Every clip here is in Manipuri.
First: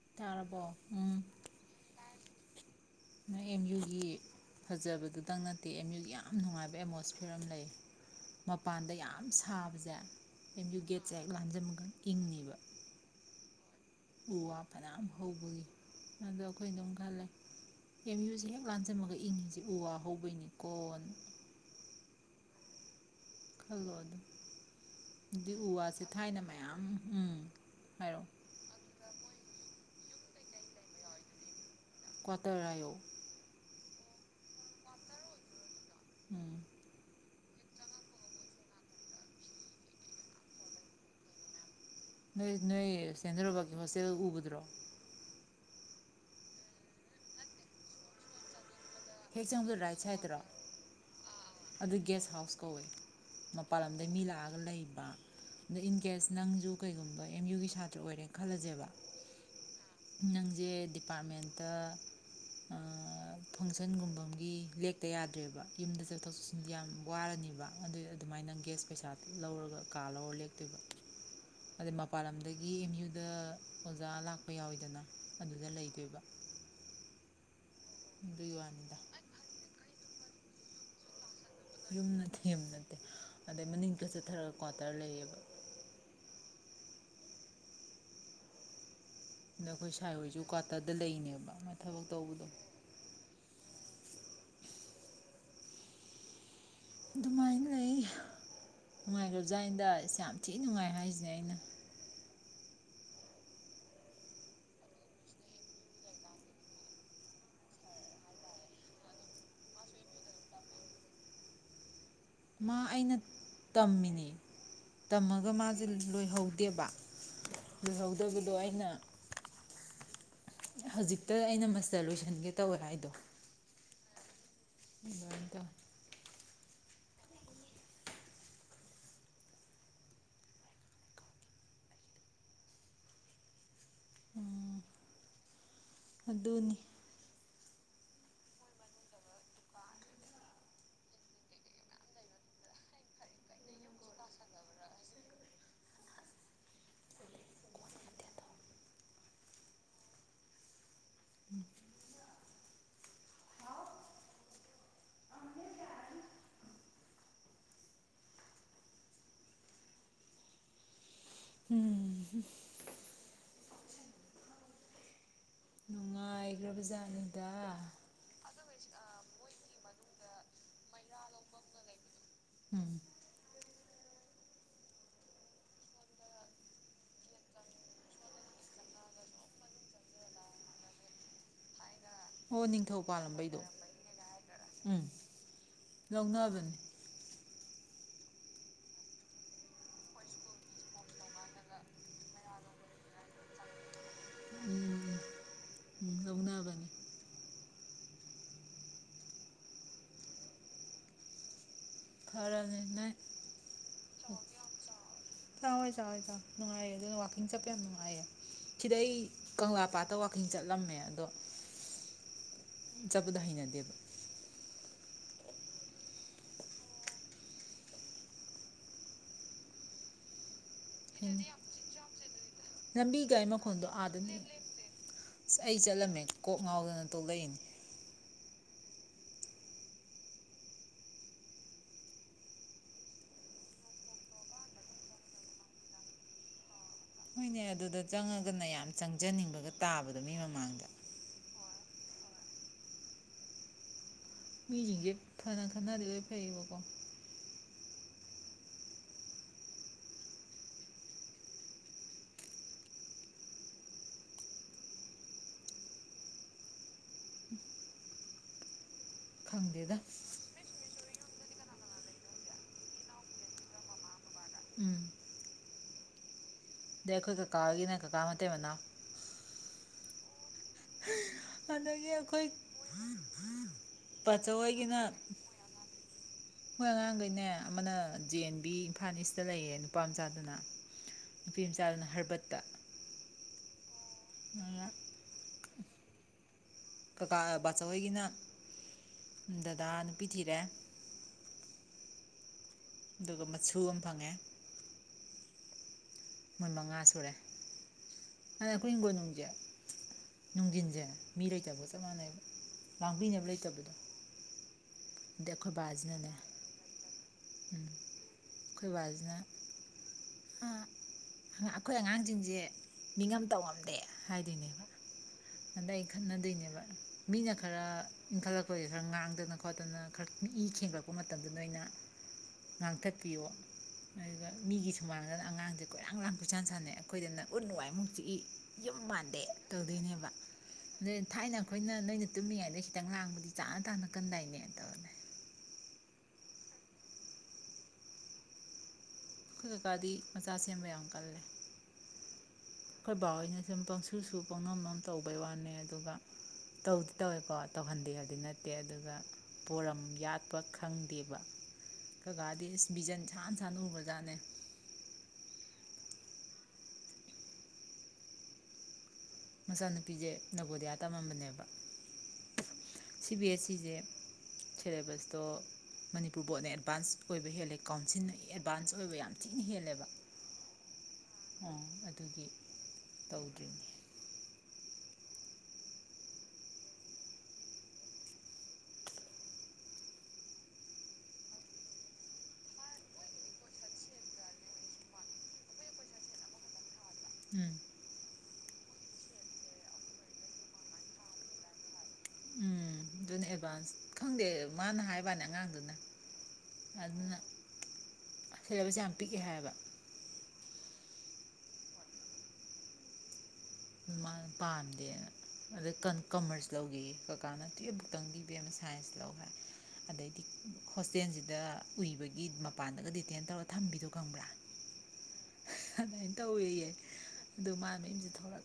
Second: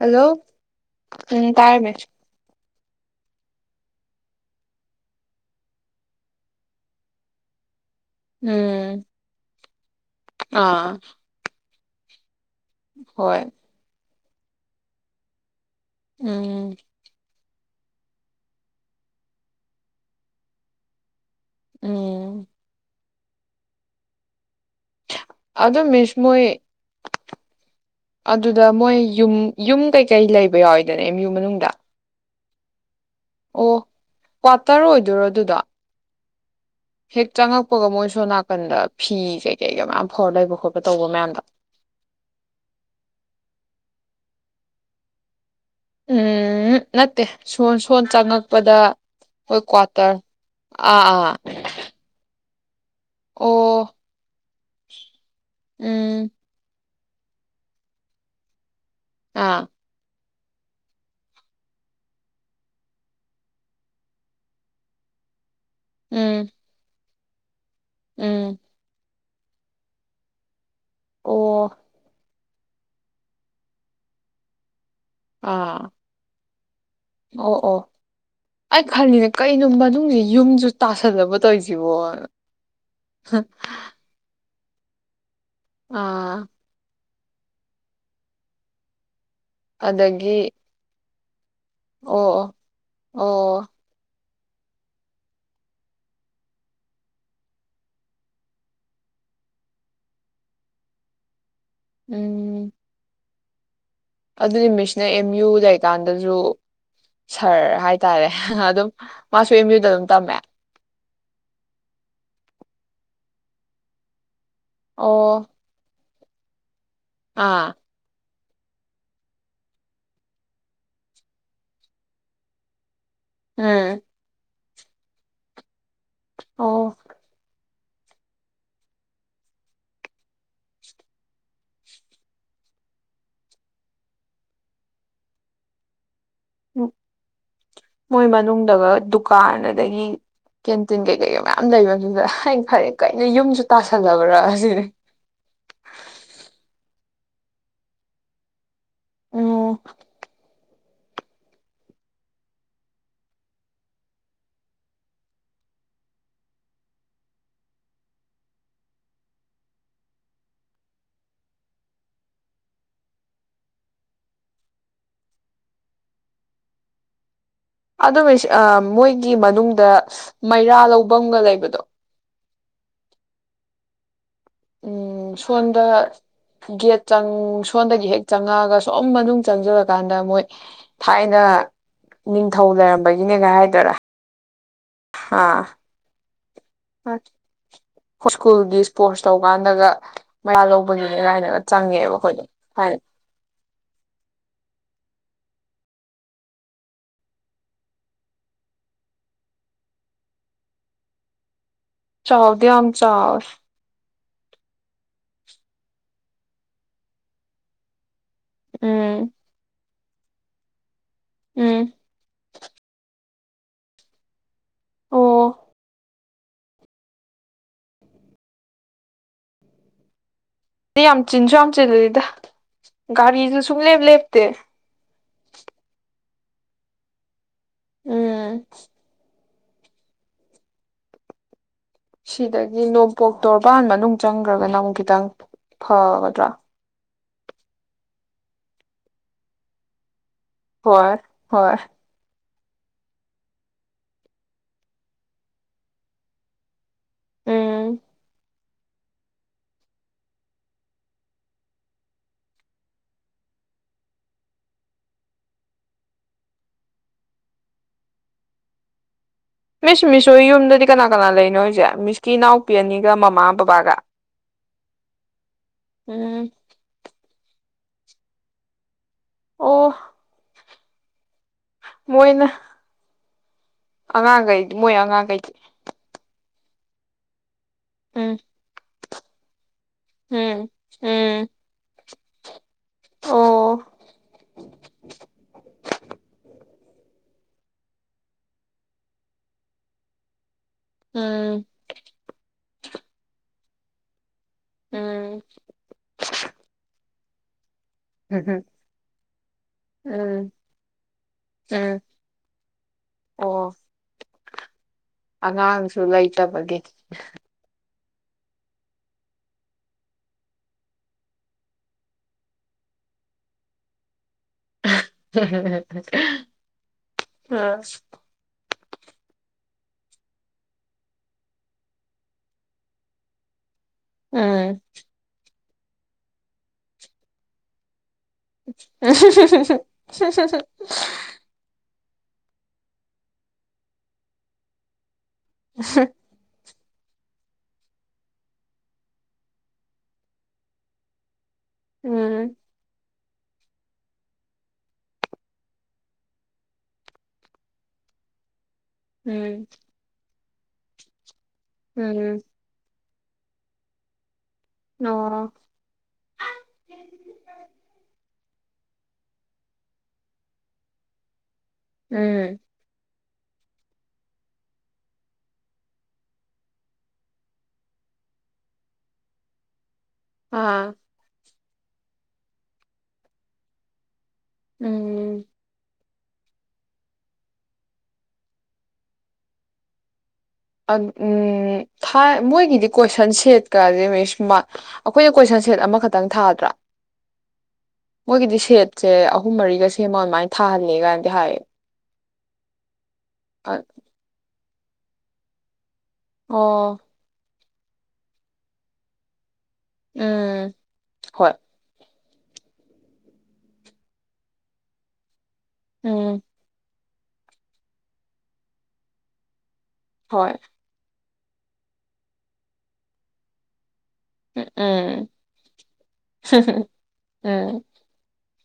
ꯍꯜꯂꯣ ꯇꯥꯔꯕꯣ ꯎꯝ ꯇꯥꯥꯏꯔꯃꯦ ꯅ ꯑꯦꯝ ꯌꯨꯒꯤ ꯐꯖꯕꯗꯨꯗꯪ ꯅꯠꯇꯦ ꯑꯦꯝ ꯌꯨꯒꯤ ꯌꯥꯝ ꯅꯨꯡꯉꯥꯏꯕ ꯑꯦꯠꯃꯣꯁꯐꯤꯌꯔ ꯑꯃ ꯂꯩ ꯃꯄꯥꯟꯗ ꯎꯝ ꯌꯥꯝ ꯁꯥꯕꯁꯦ ꯖ ꯑꯦꯦꯝ ꯑꯥ ꯌꯨꯒꯦꯠꯁꯦ ꯂꯥꯟꯖꯃꯒ ꯏꯪꯉꯕ ꯍꯣꯏ ꯎ ꯋꯥ ꯑꯔꯝ ꯍꯒꯣꯏ ꯑꯗꯣ ꯑꯈꯣꯏ ꯎꯝ ꯗꯨꯝ ꯈꯜꯂꯦ ꯑꯦꯝ ꯌꯨꯁꯦ ꯍꯦꯛ ꯂꯥꯟꯖꯤꯟꯕꯒ ꯏꯪꯉꯤꯖꯦ ꯎ ꯋꯥ ꯍꯧꯕꯩꯅꯤꯀꯣꯅ ꯎꯝ ꯈꯜꯂꯣ ꯑꯗꯨꯝ ꯑꯗꯨꯗꯤ ꯎ ꯑꯗꯨ ꯋꯥꯁꯦ ꯃꯤꯁ ꯊꯥꯏꯅ ꯃꯣꯏ ꯃꯌꯥꯝ ꯎꯝ ꯍꯥꯏꯔꯛꯑꯣ ꯑꯗꯨꯗ ꯃꯣꯏ ꯌꯨꯝ-ꯌꯨꯝ ꯀꯩꯩ ꯀꯩ ꯂꯩꯕ ꯌꯥꯎꯋꯦꯗꯅ ꯑꯦꯝ ꯌꯨ ꯃꯅꯨꯡꯗ ꯀ꯭ꯋꯥꯇꯔ ꯍꯥꯏꯌꯣ ꯑꯣ ꯀ꯭ꯋꯥꯇꯔ ꯑꯣꯏꯗꯣꯔꯣ ꯑꯗꯨꯗꯣ ꯎꯝ ꯍꯦꯛ ꯆꯪꯉꯛꯄꯒ ꯃꯣꯏ ꯁꯣ ꯅꯥꯀꯟꯗ ꯐꯤ ꯀꯩ-ꯀꯩꯒ ꯃꯌꯥꯝ ꯐꯥꯎꯔ ꯂꯩꯕ ꯈꯣꯠꯄ ꯇꯧꯕ ꯃꯌꯥꯝꯗꯣ ꯅꯣꯏ-ꯅꯣꯏ ꯁꯦꯟꯗ꯭ꯔꯔꯣꯕꯒꯤ ꯍꯣꯁꯇꯦꯜ ꯎꯕꯗꯨꯔꯣ ꯎꯝ ꯅꯠꯇꯦ ꯁꯣ-ꯁꯣꯟ ꯆꯪꯉꯛꯄꯗ ꯍꯦꯛ ꯍꯣꯏ ꯆꯪꯕꯗ ꯔꯥꯏꯠ ꯀ꯭ꯋꯥꯇꯔ ꯁꯥꯏꯠꯇꯔꯣ ꯑꯥ-ꯑꯥ ꯑꯗꯨ ꯒꯦꯁ ꯍꯥꯎꯁ ꯀꯧꯋꯦ ꯃꯄꯥꯟ ꯂꯝꯗꯒꯤ ꯃꯤ ꯂꯥꯛꯑꯒ ꯂꯩꯕ ꯑꯗ ꯏꯟ ꯎꯝ ꯀꯦꯁ ꯅꯪꯖꯨ ꯀꯩꯒꯨꯝꯕ ꯑꯦꯝ ꯌꯨꯒꯤ ꯁꯥꯇ꯭ꯔꯥ ꯑꯣꯏꯔꯦ ꯈꯜꯂꯖꯦꯕ ꯑꯥ ꯅꯪꯖꯦ ꯗꯤꯄꯥ꯭ꯔꯠꯃꯦꯟꯇ ꯑꯥ ꯐꯪꯁꯟ ꯀꯟꯒꯨꯝꯕꯝꯒꯤ ꯂꯦꯛꯇ ꯌꯥꯗ꯭ꯔꯦꯕ ꯌꯨꯝꯗ ꯆꯠꯊꯣꯛ ꯎꯝ ꯆꯠꯁꯤꯟꯗꯤ ꯌꯥꯝ ꯋꯥꯔꯥꯅꯤꯕ ꯑꯗꯨ-ꯑꯗꯨꯃꯥꯏꯅ ꯎꯝ ꯒꯦꯁ ꯄꯩꯁꯥ ꯂꯧꯔꯒ ꯀꯥ ꯂꯧꯔꯒ ꯂꯦꯛ ꯇꯨꯕ ꯑꯣ ꯑꯗꯩ ꯃꯄꯥꯟ ꯂꯝꯗꯒꯤ ꯒꯤ ꯑꯦꯝ ꯌꯨꯗ ꯑꯣꯖꯥ ꯂꯥꯛꯄ ꯌꯥꯎꯋꯤꯗꯅ ꯑꯗꯨꯗ ꯂꯩꯗꯣꯏꯕ ꯑꯣ-ꯑꯣ ꯑꯗꯨꯒꯤ ꯑꯩ ꯋꯥꯅꯤꯗ ꯈꯜꯂꯤꯔ ꯀꯩꯅꯣ ꯃꯅꯨꯡꯖꯤ ꯌꯨꯝꯖꯨ ꯇꯥꯁꯟꯂꯕ ꯌꯨꯝꯅ ꯊꯦꯝ ꯅꯠꯇꯦ ꯑꯗꯩ ꯃꯅꯤꯡꯒ ꯆꯠꯊꯔꯒ ꯀ꯭ꯋꯥꯇꯔ ꯂꯩꯌꯦꯕ ꯑꯥ ꯗ ꯑꯩꯈꯣꯏ ꯁꯥꯏ ꯑꯗꯒꯤ ꯍꯣꯏꯖꯨ ꯀ꯭ꯋꯥꯇꯗ ꯂꯩꯅꯦꯕ ꯃꯥ ꯊꯕꯛ ꯇꯧꯕꯗꯣ ꯑꯣ ꯑꯣ ꯑꯣ ꯑꯗꯨꯃꯥꯏꯅ ꯂꯩ ꯅꯨꯡꯉꯥꯏꯒ꯭ꯔꯥꯕꯖꯥꯠꯅꯤꯗ ꯌꯥꯝ ꯊꯤꯅ ꯅꯨꯡꯉꯥꯏ ꯍꯥꯏꯔꯤꯖꯤꯅꯦ ꯑꯩꯅ ꯎꯝ ꯑꯗꯨꯗꯤ ꯃꯤꯁꯅ ꯑꯦꯝꯌꯨ ꯂꯩꯀꯥꯟꯗꯖꯨ ꯁꯥꯔ ꯍꯥꯏꯇꯥꯔꯦ ꯍꯥ-ꯍꯥꯍ ꯑꯗꯨꯝ ꯃꯥꯖꯨ ꯑꯦꯝꯌꯨꯗ ꯑꯗꯨꯝ ꯇꯝꯃꯦ ꯃꯥ ꯑꯩꯅ ꯇꯝ ꯃꯤꯅꯦ ꯑꯣ ꯇꯃꯒ ꯃꯥꯖꯤ ꯂꯣꯏꯍꯧꯗꯦꯕ ꯑꯥ ꯑꯗꯨꯕꯗꯣ ꯑꯩꯅ ꯍꯧꯖꯤꯛꯇ ꯑꯩꯅ ꯃꯁꯇꯔ ꯂꯣꯏꯁꯟꯒꯦ ꯇꯧꯋꯦ ꯍꯥꯏꯗꯣ ꯎꯝ ꯑꯗꯨꯃꯥꯏꯅꯥ ꯇꯧꯏ ꯑꯣ ꯎꯝ ꯑꯗꯨꯅꯤ ꯃꯣꯏ ꯃꯅꯨꯡꯗꯒ ꯗꯨꯀꯥꯟ ꯑꯗꯒꯤ ꯀꯦꯟꯇꯤꯟ ꯀꯩꯀꯩꯒ ꯃꯌꯥꯝ ꯂꯩꯕꯗ ꯑ ꯐꯔꯦ ꯀꯩꯅ ꯌꯨꯝꯁꯨ ꯇꯥꯁꯜꯂꯕ꯭ꯔꯥ ꯑꯁꯤꯅꯤ ꯑꯣꯝ ꯎꯝ ꯎꯝ ꯂꯩ꯭ꯔꯕ ꯆꯥꯇꯅꯤ ꯑꯗꯨ ꯃꯤꯁ ꯃꯣꯏꯒꯤ ꯃꯅꯨꯡꯗ ꯃꯩꯔꯥ ꯂꯧꯕꯒ ꯂꯩꯕꯗꯣ ꯎꯝ ꯎꯝ ꯁꯣꯟꯗ ꯒꯦꯠ ꯆꯥꯡ ꯁꯣꯟꯗꯒꯤ ꯍꯦꯛ ꯆꯪꯉꯛꯑꯒ ꯁꯨꯝ ꯃꯅꯨꯡ ꯆꯪꯖꯔꯀꯥꯟꯗ ꯃꯣꯏ ꯊꯥꯏꯅ ꯑꯣ ꯅꯤꯡꯊꯧ ꯂꯩꯔꯝꯕꯒꯤꯅꯦꯒ ꯄꯥꯜꯂꯝꯕꯩꯗꯣ ꯍꯥꯏꯗꯣꯏꯔꯥ ꯎꯝ ꯍꯥ ꯂꯧꯅꯕꯅꯤ ꯁ꯭ꯀꯨꯜꯒꯤ ꯏꯁꯄꯣꯔꯠꯁ ꯇꯧꯀꯥꯟꯗꯒ ꯃꯌꯥ ꯂꯧꯕꯒꯤꯅꯦ ꯀꯥꯏꯅꯒ ꯆꯪꯉꯦꯕ ꯑꯩꯈꯣꯏꯅ ꯍꯥꯟꯅꯥ ꯎꯝ ꯎꯝ ꯂꯧꯅꯕꯅꯤ ꯆꯥꯎꯗꯤ ꯌꯥꯝ ꯆꯧꯌꯦ ꯆꯥꯋꯣꯏ ꯆꯥꯋꫭꯏ ꯆꯥꯋꫭꯏ ꯅꯨꯡꯉꯥꯏꯌꯦ ꯑꯗꯨꯅ ꯋꯥꯀꯤꯡ ꯆꯠꯄ ꯌꯥꯝ ꯅꯨꯡꯉꯥꯏꯌꯦ ꯁꯤꯗꯩ ꯎꯝ ꯀꯪꯂ ꯄꯥꯠ ꯇꯋꯥꯀꯤꯡ ꯆꯠꯂꯝꯃꯦ ꯑꯗꯣ ꯎꯝ ꯆꯕꯗ ꯍꯩꯅꯗꯦ ꯕ ꯑꯣ ꯑ ꯌꯥꯝ ꯆꯤꯟꯁꯨ ꯌꯥꯝ ꯆꯤꯂꯦꯗ ꯂꯝꯕꯤ ꯒꯥꯔꯤ ꯒꯥꯔꯤꯁꯨ ꯃꯈꯣꯟꯗꯣ ꯁꯨꯡꯂꯦꯞ ꯑꯥꯗꯅꯤ ꯂꯦꯞꯇꯦ ꯑꯩ ꯆꯠꯂꯝꯃꯦ ꯀꯣꯛ ꯉꯥꯎꯗꯅ ꯇꯣꯛꯂꯛꯏꯅꯤ ꯎꯝ ꯁꯤꯗꯒꯤ ꯅꯣꯡꯄꯣꯛ ꯇꯣꯔꯕꯥꯟ ꯃꯅꯨꯡ ꯆꯪꯈ꯭ꯔꯒ ꯅ ꯑꯃꯨꯛ ꯈꯤꯇꯪ ꯐꯒꯗ꯭ꯔꯥ ꯃꯤꯅꯦ ꯑꯗꯨꯗ ꯆꯪꯉꯒꯅ ꯌꯥꯝ ꯆꯪꯖꯅꯤꯡꯕꯒ ꯇꯥꯕꯗꯣ ꯃꯤ ꯃꯃꯜ ꯍꯣꯏ ꯍꯣꯏ ꯃꯤꯁꯤꯡꯁꯦ ꯐꯅ ꯈꯟꯅꯗꯤ ꯐꯩꯌꯦꯕꯀꯣ ꯑꯝ [inaudible] ꯈꯪꯗꯦꯗ ꯃꯤꯁ ꯃꯤꯁ ꯍꫭꯏ ꯌꯨꯝꯗꯗꯤ ꯀꯅꯥ ꯀꯅꯥ ꯂꯩꯅꫭ ꯍꯥꯏꯁꯦ ꯃꯤꯁꯀꯤ ꯏꯅꯥꯎꯄꯤ ꯑꯅꯤꯒ ꯃꯃꯥ ꯕꯕꯥꯒ ꯎꯝ ꯎꯝ ꯑꯗꯩ ꯑꯩꯈꯣꯏ ꯀꯀꯥ ꯍꯣꯏꯒꯤꯅ ꯀꯀꯥ ꯃꯇꯩ ꯃꯅꯥꯎ ꯑꯣ ꯍ ꯑꯗꯒꯤ ꯑꯈꯣꯏ ꯑꯉꯥꯡꯈꯩꯗꯤ ꯃꯣꯏ ꯑꯉꯥꯡꯈꯩꯗꯤ ꯈꫭꯏ ꯑꯉꯥꯡꯈꯩꯅꯦ ꯑꯃꯅ J um N B Imphal east ꯂꯩꯌꯦ ꯅꯨꯄꯥ ꯃꯆꯥꯗꯨꯅ ꯎꯝ ꯎꯝ ꯅꯨꯄꯤ ꯃꯆꯥꯗꯨꯅ ꯍꯔꯕꯠꯇ꯫ ꯑꯣ ꯑ ꯀꯀꯥ ꯕꯥꯆꯋꯣꯏꯒꯤꯅ ꯗꯗꯥ ꯅꯨꯄꯤ ꯊꯤꯔꯦ꯫ ꯎꯝ ꯑꯗꯨꯒ ꯃꯁꯨ ꯑꯃ ꯐꯪꯉꯦ꯫ ꯎꯝ ꯃꫭꯏ ꯃꯉꯥ ꯁꯨꯔꯦ꯫ ꯑꯗ ꯑꯩꯈꯣꯏ ꯏꯪꯒꯣꯜꯅꯨꯡꯁꯦ ꯎꯝ ꯅꯨꯡꯙꯤꯟꯁꯦ ꯃꯤ ꯂꯩꯇꯕꯒ ꯎꯝ ꯆꯞ ꯃꯥꯟꯅꯩ ꯂꯥꯡꯕꯤꯅꯕ ꯑꯣ ꯂꯩꯇꯕꯗꯣ꯫ ꯑꯗꯩ ꯑꯩꯈꯣꯏ ꯑꯉꯥꯡꯁꯨ ꯕꯥꯁꯤꯅꯅꯦ ꯂꯩꯇꯕꯒꯤ ꯎꯝ ꯑꯩꯈꯣꯏ ꯕꯥꯁꯤꯅ ꯑꯥ ꯑꯩꯈꯣꯏ ꯑꯉꯥꯡꯁꯤꯡꯁꯦ ꯃꯤꯉꯝ ꯇꯧ ꯉꯝꯗꯦ꯫ ꯍꯥꯏꯗꯣꯏꯅꯦꯕ ꯎꯝ ꯎꯝ ꯑꯟꯗꯩ ꯈꯠꯅꯗꯣꯏꯅꯦꯕ ꯃꯤꯅ ꯈꯔ ꯏꯟꯈꯠꯂꯛ ꯑꯩꯈꯣꯏ ꯈꯔ ꯉꯥꯡꯗꯅ ꯈꯣꯠꯇꯅ ꯈꯔ ꯏ ꯈꯦꯡꯒꯠꯂꯛꯄ ꯃꯇꯝꯗꯅ ꯑꯣꯏꯅ ꯉꯥꯡꯊꯠꯄꯤꯌꯦ ꯑꯗꯨꯒ ꯎꯝ ꯃꯤꯒꯤ ꯁꯨꯃꯥꯡꯗꯅ ꯑꯉꯥꯡꯁꯦ ꯀꫭꯏꯂꯥꯡꯂꯥꯡ ꯀꫭꯏꯁꯥꯟ ꯁꯥꯅꯩ ꯑꯩꯈꯣꯏꯗꯅ ꯎꯠꯅꯨꯡ ꯋꯥꯏꯃꯨꯛ ꯆꯤꯛꯏ ꯌꯨꯝ ꯃꯥꯟꯗꯦ ꯇꯧꯗꯣꯏꯅꯦꯕ ꯑꯗꯩ ꯊꯥꯏꯅ ꯑꯩꯈꯣꯏꯅ ꯅꯣꯏꯅ ꯇꯨꯝꯃꯤ ꯍꯥꯏꯅ ꯈꯤꯇꯪ ꯂꯥꯡꯕꯗꯤ ꯆꯥꯅ ꯇꯥꯅ ꯀꯟꯗꯥꯏꯅꯦ꯫ ꯇꯧꯔꯅꯦ ꯎꯝꯍ ꯑꯩꯈꯣꯏ ꯀꯀꯥꯗꯤ ꯃꯆꯥ ꯁꯦꯝꯕ ꯌꯥꯝ ꯀꯜꯂꯦ꯫ ꯎꯝ ꯑꯩꯈꯣꯏ ꯕꯥ ꯍꯣꯏꯅ ꯁꯨꯝ ꯄꯪꯁꯨꯁꯨ ꯄꯪꯉꯝꯑꯝ ꯇꯧꯕꯩ ꯋꯥꯅꯦ ꯑꯗꯨꯒ ꯇꯧꯗꯤ ꯇꯧꯋꯦꯀꯣ ꯇꯧꯍꯟꯗꯦ ꯍꯥꯏꯗꯤ ꯅꯠ ꯇꯦ ꯑꯗꯨꯒ ꯄꯣꯔꯝ ꯌꯥ ꯄ ꯈꯪꯗꯦꯕ ꯎꯝ ꯀꯀꯥꯗꯤ ꯕꯤꯖꯟ ꯁꯥꯅ ꯁꯥꯅꯅꯥ ꯎꯒꯔꯥ ꯖꯥꯠꯅꯦ ꯑꫭ ꯃꯆꯥꯅꯨꯄꯤꯁꯦ ꯅꯕꯣꯗꯤꯌꯥ ꯇꯝꯃꯝꯕꯅꯦꯕ꯫ ꯎꯝ ꯁꯤ ꯕꯤ ꯑꯦꯁ ꯁꯤꯁꯦ ꯁꯦꯂꯦꯕꯁꯇꯣ ꯃꯅꯤꯄꯨꯔ ꯕꯣꯔꯠꯅ ꯑꯦꯗꯚꯥꯟꯁ ꯑꯣꯏꯕ ꯍꯦꯜꯂꯦ ꯀꯥꯎꯟꯁꯤꯜꯅ ꯑꯦꯠꯚꯥꯟꯁ ꯑꯣꯏꯕ ꯌꯥꯝ ꯊꯤꯅ ꯍꯦꯜꯂꯦꯕ꯫ ꯑꯥ ꯑꯣ ꯑꯗꯨꯒꯤ ꯇꯧꯗ꯭ꯔꯤꯅꯦ ꯎꯝ ꯑ ꯟ ꯊꯥ ꯃꯣꯏꯒꯤꯗꯤ ꯀꯣꯏꯁꯟ ꯁꯦꯠꯀꯥꯁꯦ ꯃꯤꯁ ꯃꯥ ꯑꯩꯈꯣꯏꯅ ꯀꯣꯏꯁꯟ ꯁꯦꯠ ꯑꯃꯈꯛꯇꯪ ꯊꯥꯗ꯭ꯔꯥ ꯎꯝ ꯃꯣꯏꯒꯤꯗꯤ ꯁꯦꯠ ꯁꯦ ꯑꯍꯨꯝ ꯃꯔꯤꯒ ꯁꯦꯝꯃꯣ ꯑꯗꯨꯃꯥꯏꯅ ꯊꯥꯍꯜꯂꯦ ꯀꯥꯏꯅꯗꯤ ꯍꯥꯏꯌꯦ ꯎꯝ ꯑꯗꯨꯅ ꯑ- ꯑꯦꯗꯚꯥꯟꯁ ꯈꯪꯗꯦ [unintelligible] ꯃꯥꯅ ꯍꯥꯏꯕꯅꯦ ꯑꯉꯥꯡꯗꯨꯅ ꯑꯣ ꯑꯗꯨꯅ ꯁꯦꯂꯦꯕꯁꯦ ꯌꯥꯝ ꯄꯤꯛꯑꯦ ꯍꯥꯏꯌꯦꯕ ꯎꯝ ꯍꯣꯏ ꯃꯥ ꯄꯥꯝꯗꯦꯅ ꯑꯗ ꯀ ꯎꯝ ꯀꯃꯔꯁ ꯂꯧꯒꯦ ꯀꯀꯥꯅ ꯇꯨꯌꯦꯕ ꯈꯛꯇꯪ ꯏꯕꯦꯝ ꯁꯥꯏꯟꯁ ꯂꯧ ꯍꯥꯏꯦ ꯑꯗꯩꯗꯤ ꯍꯣꯏ ꯍꯣꯁꯇꯦꯜꯁꯤꯗ ꯗ ꯎꯏꯕꯒꯤ ꯃꯄꯥꯟꯗꯒ ꯗꯤꯇꯦꯟ ꯇꯧꯔ ꯊꯝꯕꯤꯗꯣ ꯈꯪꯕ꯭ꯔꯥ ꯎꯝ ꯑꯗꯨꯃꯥꯏꯅ ꯇꯧꯋꯦꯌꯦ ꯑꯗꯨꯣ [unintelligible] ꯎꯝ ꯃꯥꯅ ꯌꯨꯝꯗ ꯊꯂꯛ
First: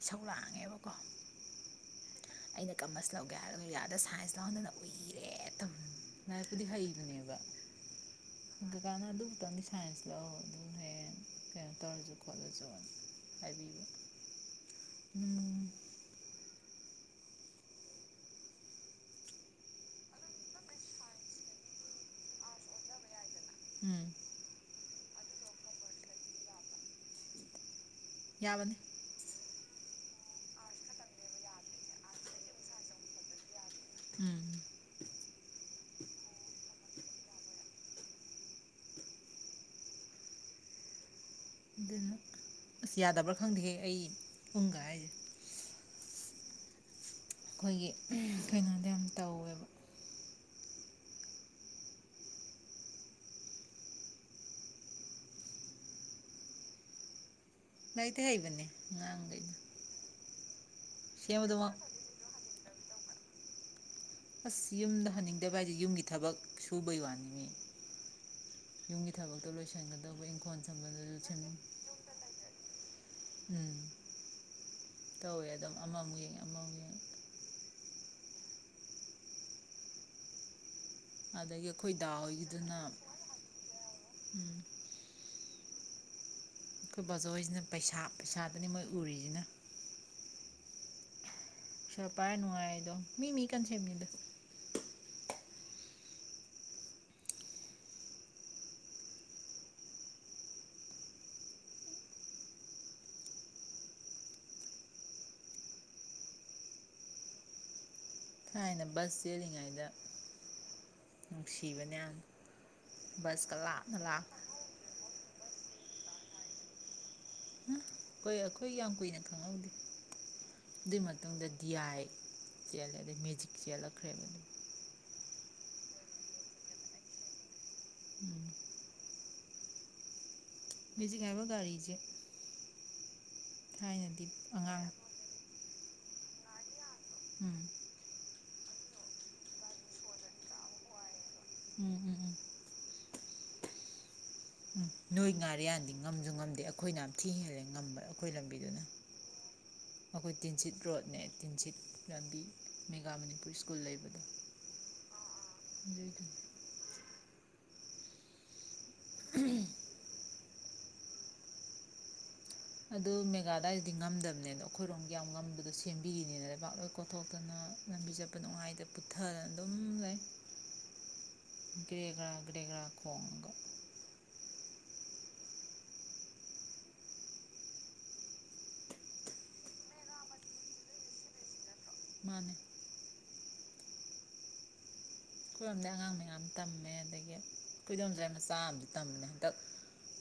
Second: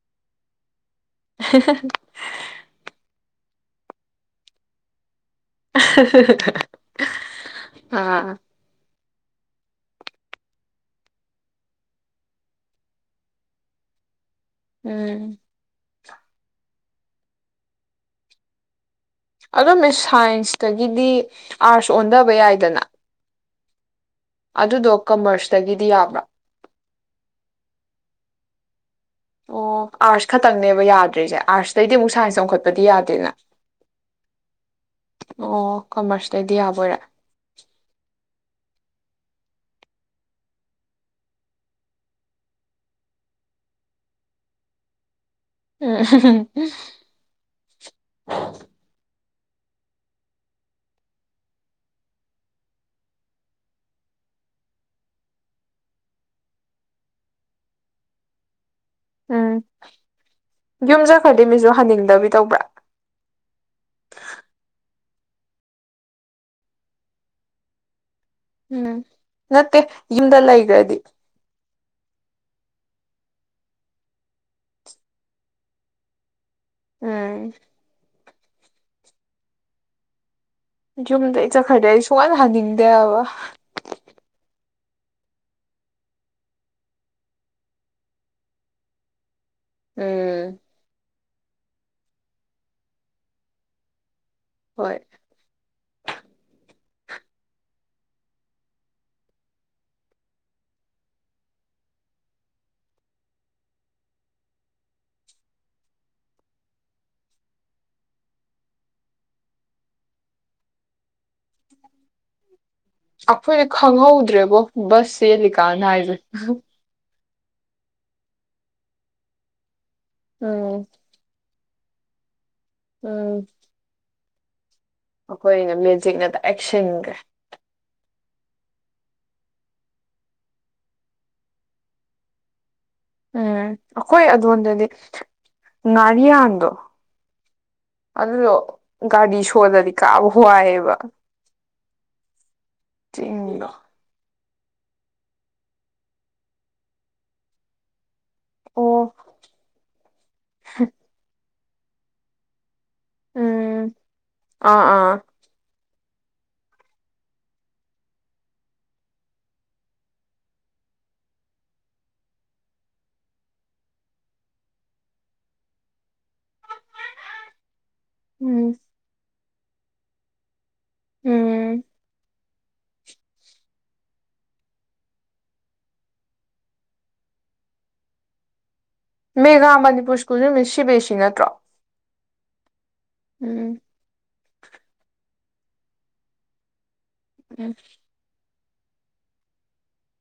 ꯑꯁꯧ ꯂꯥꯡꯉꯦꯕꯀꯣ [unintelligible] [unintelligible] ꯑꯩꯅ ꯀꯃꯔꯁ ꯂꯧꯒꯦ ꯍꯥꯏꯔꯒ ꯌꯥꯔꯗ ꯁꯥꯏꯟꯁ ꯂꯧꯍꯟꯗꯅ ꯎꯏꯌꯦ ꯑꯥ [unintelligible] ꯀꯛꯅ ꯑꯗꯨꯝꯛꯇꯪꯗꯤ ꯁꯥꯏꯟꯁ ꯂꯥꯛꯑꯣ ꯑꯗꯨꯝ ꯍꯌꯦꯡ ꯀꯩꯅꯣ ꯇꯧꯔꯁꯨ ꯈꯣꯠꯂꯁꯨ ꯍꯥꯏꯕꯤꯕ [inaudible] ꯎꯝ [inaudible] ꯑꯗꯨ ꯃꯤꯁ ꯁꯥꯏꯟꯁꯇꯒꯤꯗꯤ ꯑꯥꯔꯠꯁ ꯑꯣꯟꯊꯕ ꯌꯥꯏꯗꯅ ꯎꯝ [unintelligible] ꯑꯗꯨꯗꯣ ꯀꯃꯔꯁꯇꯒꯤꯗꯤ ꯌꯥꯕ꯭ꯔꯥ ꯌꯥꯕꯅꯤ ꯑꯣ ꯑꯥꯔꯠꯁ ꯈꯛꯇꯪꯅꯦꯕ ꯌꯥꯗ꯭ꯔꯤꯁꯦ ꯑꯥꯔꯠꯁꯇꯩꯩꯗꯤ ꯑꯃꯨꯛ ꯁꯥꯏꯟꯁ ꯑꯣꯡꯈꯠꯄꯥꯗꯤ ꯌꯥꯗꯦꯅ ꯎꯝ ꯑꯣ ꯀꯃꯔꯁꯇꯗꯤ ꯌꯥꯕꯣꯏꯔꯦ ꯑꯗꯨꯅ ꯑꯁ ꯌꯥꯗꯕ꯭ꯔꯥ ꯈꯪꯗꯦꯍꯦ ꯑꯩ ꯎꯝꯒ ꯍꯥꯏꯁꯦ ꯑ ꯑꯩꯈꯣꯏꯒꯤ ꯀꯩꯅꯣꯗ ꯌꯥꯝ ꯇꯧꯋꯦꯕ ꯂꯥꯏꯔꯤꯛꯇꯤ ꯍꯩꯏꯕꯅꯤ ꯎꯝ ꯌꯨꯝ ꯆꯈ꯭ꯔꯗꯤ ꯃꯤꯁꯨ ꯁꯦꯝꯕꯗꯃꯛ ꯍꯟꯅꯤꯡꯗꯕꯤ ꯇꯧꯕ꯭ꯔꯥ ꯑꯁ ꯌꯨꯝꯗ ꯍꯟꯅꯤꯡꯗꯕ ꯍꯥꯏꯕꯥꯖꯦ ꯌꯨꯝꯒꯤ ꯊꯕꯛ ꯁꯨꯕꯩ ꯋꯥꯅꯤ ꯎꯝ ꯌꯨꯝꯒꯤ ꯊꯕꯛꯇꯣ ꯅꯠꯇꯦ ꯂꯣꯏꯁꯤꯟꯒꯗꯧꯕ ꯌꯨꯝꯗ ꯏꯪꯈꯣꯜ ꯁꯝꯕꯗꯣ ꯂꯩꯈ꯭ꯔꯗꯤ ꯁꯦꯝꯖꯟ ꯎꯝ ꯇꯧꯋꯦ ꯑꯗꯨꯝ ꯑꯃꯃꯨꯛ ꯌꯦꯡ ꯑꯃꯃꯨꯛ ꯌꯦꯡ ꯑ ꯌꯨꯝꯗ ꯑꯩ ꯑꯗꯒꯤ ꯆꯠꯈ꯭ꯔꯗꯤ ꯑꯩꯈꯣꯏ ꯑꯩ ꯗꯥ ꯁꯨꯡꯍꯟ ꯍꯣꯏꯒꯤꯗꯨꯅ ꯍꯟꯅꯤꯡꯗꯦꯕ ꯑꯩꯈꯣꯏ ꯕꯥꯆꯧꯍꯣꯏꯁꯤꯟ ꯄꯩꯁꯥ ꯄꯩꯁꯥꯗꯅꯤ ꯃꯣꯏ ꯎꯔꯤꯁꯤꯅ ꯎꯝ ꯄꯩꯁꯥ ꯄꯥꯏꯔ ꯅꯨꯉꯥꯏꯔꯤꯗꯣ ꯃꯤ ꯃꯤ ꯀꯟꯁꯦꯞꯅꯤꯗ ꯍꯣꯏ ꯊꯥꯏꯅ ꯕꯁ ꯆꯦꯜꯂꯤꯉꯩꯗ ꯅꯨꯡꯁꯤꯕꯅꯦ ꯌꯥꯝ ꯕꯁꯀ ꯑꯈꯣꯏꯅ ꯂꯥꯞꯅ ꯂꯥꯞꯅ ꯈꯪꯍꯧꯗ꯭ꯔꯦꯕꯣ ꯕꯁ ꯆꯦꯜꯂꯤ ꯀꯥꯟ ꯅꯥꯏꯖꯦ ꯑꯍꯥ-ꯍꯥ [inaudible] ꯍꯨꯝ ꯑꯩꯈꯣꯏ-ꯑꯩꯈꯣꯏ ꯌꯥꯝ ꯀꯨꯏꯅ ꯈꯪꯉꯧꯗꯦ ꯎꯝ ꯑꯗꯨꯏ ꯃꯇꯨꯡꯗꯗꯤ ꯗꯤꯌꯥꯏ ꯆꯦꯜꯂꯦ ꯑꯗꯩ ꯃꯦꯖꯤꯛ ꯆꯦꯜꯂꯛꯈ꯭ꯔꯦꯕ ꯑꯈꯣꯏꯅ ꯃꯦꯖꯤꯛꯅ ꯗꯥꯏꯔꯦꯛ ꯁꯤꯟꯒ꯭ꯔꯦ ꯎꯝ ꯃꯦꯖꯤꯛ ꯉꯥꯏꯕ ꯒꯥꯔꯤꯖꯦ ꯎꯝ ꯑꯈꯣꯏ ꯑꯉꯥꯡ ꯑꯗꯣꯝꯗꯗꯤ ꯉꯥꯔꯤꯌꯥꯟꯗꯣ ꯎꯝ ꯑꯗꯨꯗꯣ ꯒꯥꯔꯤ ꯁꯣꯜꯂꯗꯤ ꯀꯥꯕ ꯋꯥꯏꯋꯦꯕ ꯎꯝ ꯎꯝ ꯎꯝ ꯆꯤꯡꯗꯣ ꯎꯝ ꯅꯣꯏ ꯉꯥꯔꯦꯌꯥꯟꯗꯤ ꯉꯝꯖꯨ ꯉꯝꯗꯦ ꯑꯈꯣꯏꯅ ꯌꯥꯝꯝ ꯊꯤ ꯍꯦꯜꯂꯦ ꯉꯝꯕ ꯑꯈꯣꯏ ꯂꯝꯕꯤꯗꯨꯅ ꯑꯣ ꯑꯈꯣꯏ ꯇꯤꯟꯁꯤꯠ ꯔꯣꯗꯅꯦ ꯇꯤꯟꯁꯤꯠ ꯂꯝꯕꯤ ꯃꯦꯒꯥ ꯃꯅꯤꯄꯨꯔ ꯁ꯭ꯀꯨꯜ ꯎꯝ ꯂꯩꯕꯗꯣ ꯑꯥ ꯑꯥ ꯑꯗꯨꯏꯗꯣ [unintelligible] [unintelligible] ꯑꯗꯨ ꯃꯦꯒꯥꯑꯗꯥꯏꯗꯗꯤ ꯉꯝꯗꯕꯅꯦ ꯑꯗꯣ ꯑꯈꯣꯏꯔꯣꯝꯒꯤ ꯌꯥꯝ ꯉꯝꯕꯗꯣ ꯁꯦꯝ ꯄꯤꯔꯤꯅꯤꯅ ꯂꯩꯕꯥꯛ ꯂꯣꯏ ꯀꯣꯊꯣꯛꯇꯅ ꯂꯝꯕꯤ ꯆꯠꯄ ꯎꯝ ꯅꯨꯡꯉꯥꯏꯇ ꯄꯨꯠꯊꯥꯔꯅ ꯎꯝ ꯀꯦ ꯒ꯭ꯔꯥ [unintelligible] [inaudible] ꯇꯦꯒ꯭ꯔꯥ ꯈꯣꯡ [unintelligible] ꯃꯦꯒꯥꯥ ꯃꯅꯤꯄꯨꯔ ꯁ꯭ꯀꯨꯜꯖꯤ ꯃꯤꯁ ꯁꯤ ꯕꯤ ꯁꯤ ꯅꯠꯇ꯭ꯔꯣ ꯃꯥꯟꯅꯦ [inaudible] ꯎꯝ [unintelligible] ꯑꯈꯣꯏꯔꯣꯝꯗꯩ ꯑꯉꯥꯡ ꯃꯌꯥꯝ ꯇꯝꯃꯦ [inaudible] ꯑꯗꯒꯤ ꯎꯝ ꯈꯣꯏꯗꯣꯝꯆꯒꯤ ꯃꯆꯥ ꯑꯃ ꯇꯝꯕꯅꯦ ꯍꯟꯗꯛ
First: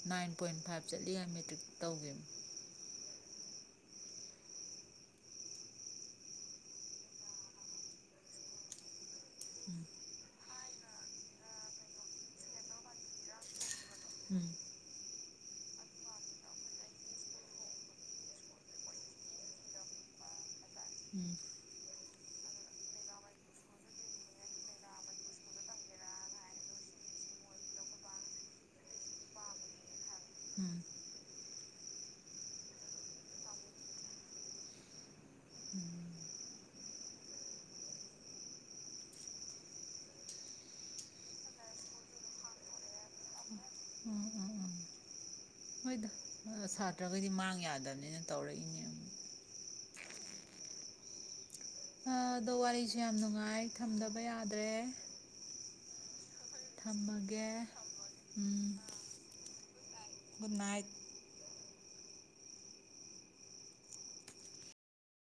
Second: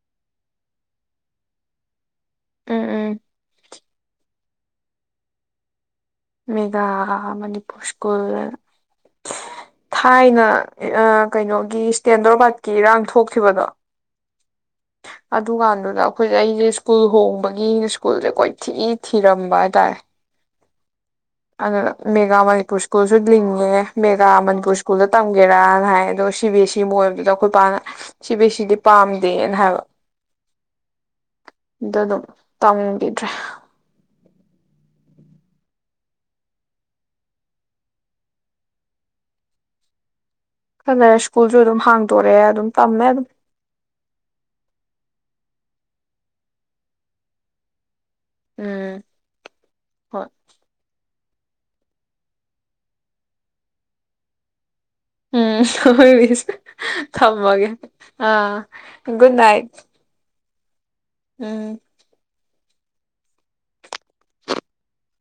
ꯅꯥꯏꯟ ꯄꯣꯏꯟ ꯐꯥꯏꯚ ꯆꯠꯂꯤꯒ ꯃꯦꯇ꯭ꯔꯤꯛꯇ ꯇꯧꯒꯤꯕꯅꯦ ꯎꯝ-ꯎꯝ [unintelligible] ꯃꯦꯒꯥ ꯃꯅꯤꯄꯨꯨꯔ ꯁ꯭ꯀꯨꯜ ꯊꯥꯏꯅ ꯑꯥ ꯀꯩꯅꯣꯒꯤ ꯏꯁꯇꯦꯟꯗ꯭ꯔꯔꯣꯕꯥꯠꯀꯤ ꯏꯔꯥꯡ ꯊꯣꯛꯈꯤꯕꯗꯣ ꯎꯝ [unintelligible] ꯑꯗꯨꯀꯥꯟꯗꯨꯗ ꯑꯩꯈꯣꯏꯖꯦ ꯑꯩꯖꯦ ꯁ꯭ꯀꯨꯜ ꯍꯣꯡꯕꯒꯤ ꯁ꯭ꯀꯨꯜꯖꯦ ꯀꯣꯏꯊꯤ ꯊꯤꯔꯝꯕ ꯍꯥꯏꯇꯥꯔꯦ ꯎꯝ ꯑꯗꯥ ꯃꯦꯒꯥ ꯃꯅꯤꯄꯨꯔ ꯁ꯭ꯀꯨꯜꯁꯨ ꯂꯤꯡꯉꯦ ꯃꯦꯒꯥ ꯃꯅꯤꯄꯨꯔ ꯁ꯭ꯀꯨꯜꯗ ꯇꯝꯒꯦꯔꯥꯅ ꯍꯥꯏꯌꯦ ꯑꯗꯣ ꯁꯤ ꯕꯤ ꯑꯦ ꯁꯤꯕꯨ ꯑꯣꯏꯕꯗꯨꯗ ꯑꯈꯣꯏ ꯄꯥꯅ ꯁꯤ ꯕꯤ ꯑꯦ ꯁꯤꯗꯤ ꯄꯥꯝꯗꯦꯅ ꯍꯥꯏꯕ ꯎꯝ ꯑꯗ ꯑꯗꯨꯝ ꯇꯝꯒꯤꯗ꯭ꯔꯦ ꯎꯝ ꯈꯥꯂꯩꯔꯦ ꯁ꯭ꯀꯨꯜꯖꯨ ꯑꯗꯨꯝ ꯍꯥꯡꯗꯣꯔꯛꯑꯦ ꯑꯗꯨꯝ ꯇꯝꯃꯦ ꯑꯗꯨꯝ ꯎꯝ ꯎꯝ ꯎꯝ ꯍꯣꯏꯗ ꯁꯥꯇ꯭ꯔꯒꯗꯤ ꯃꯥꯡ ꯌꯥꯗꯕꯅꯤ ꯅꯠꯇ [inaudible] ꯎꯝ ꯍꯣꯏ [unintelligible] ꯑꯗꯣ ꯋꯥꯔꯤꯁꯦ ꯌꯥꯝ ꯅꯨꯡꯉꯥꯏ ꯊꯝꯗꯕ ꯌꯥꯗ꯭ꯔꯦ ꯎꯝ ꯍꯣꯏ ꯃꯤꯁ ꯊꯝꯃꯒꯦ ꯊꯃꯒꯦ ꯑ ꯒꯗ ꯅꯥꯏꯠ ꯒꯨꯗ ꯅꯥꯏꯠ ꯎꯝ꯫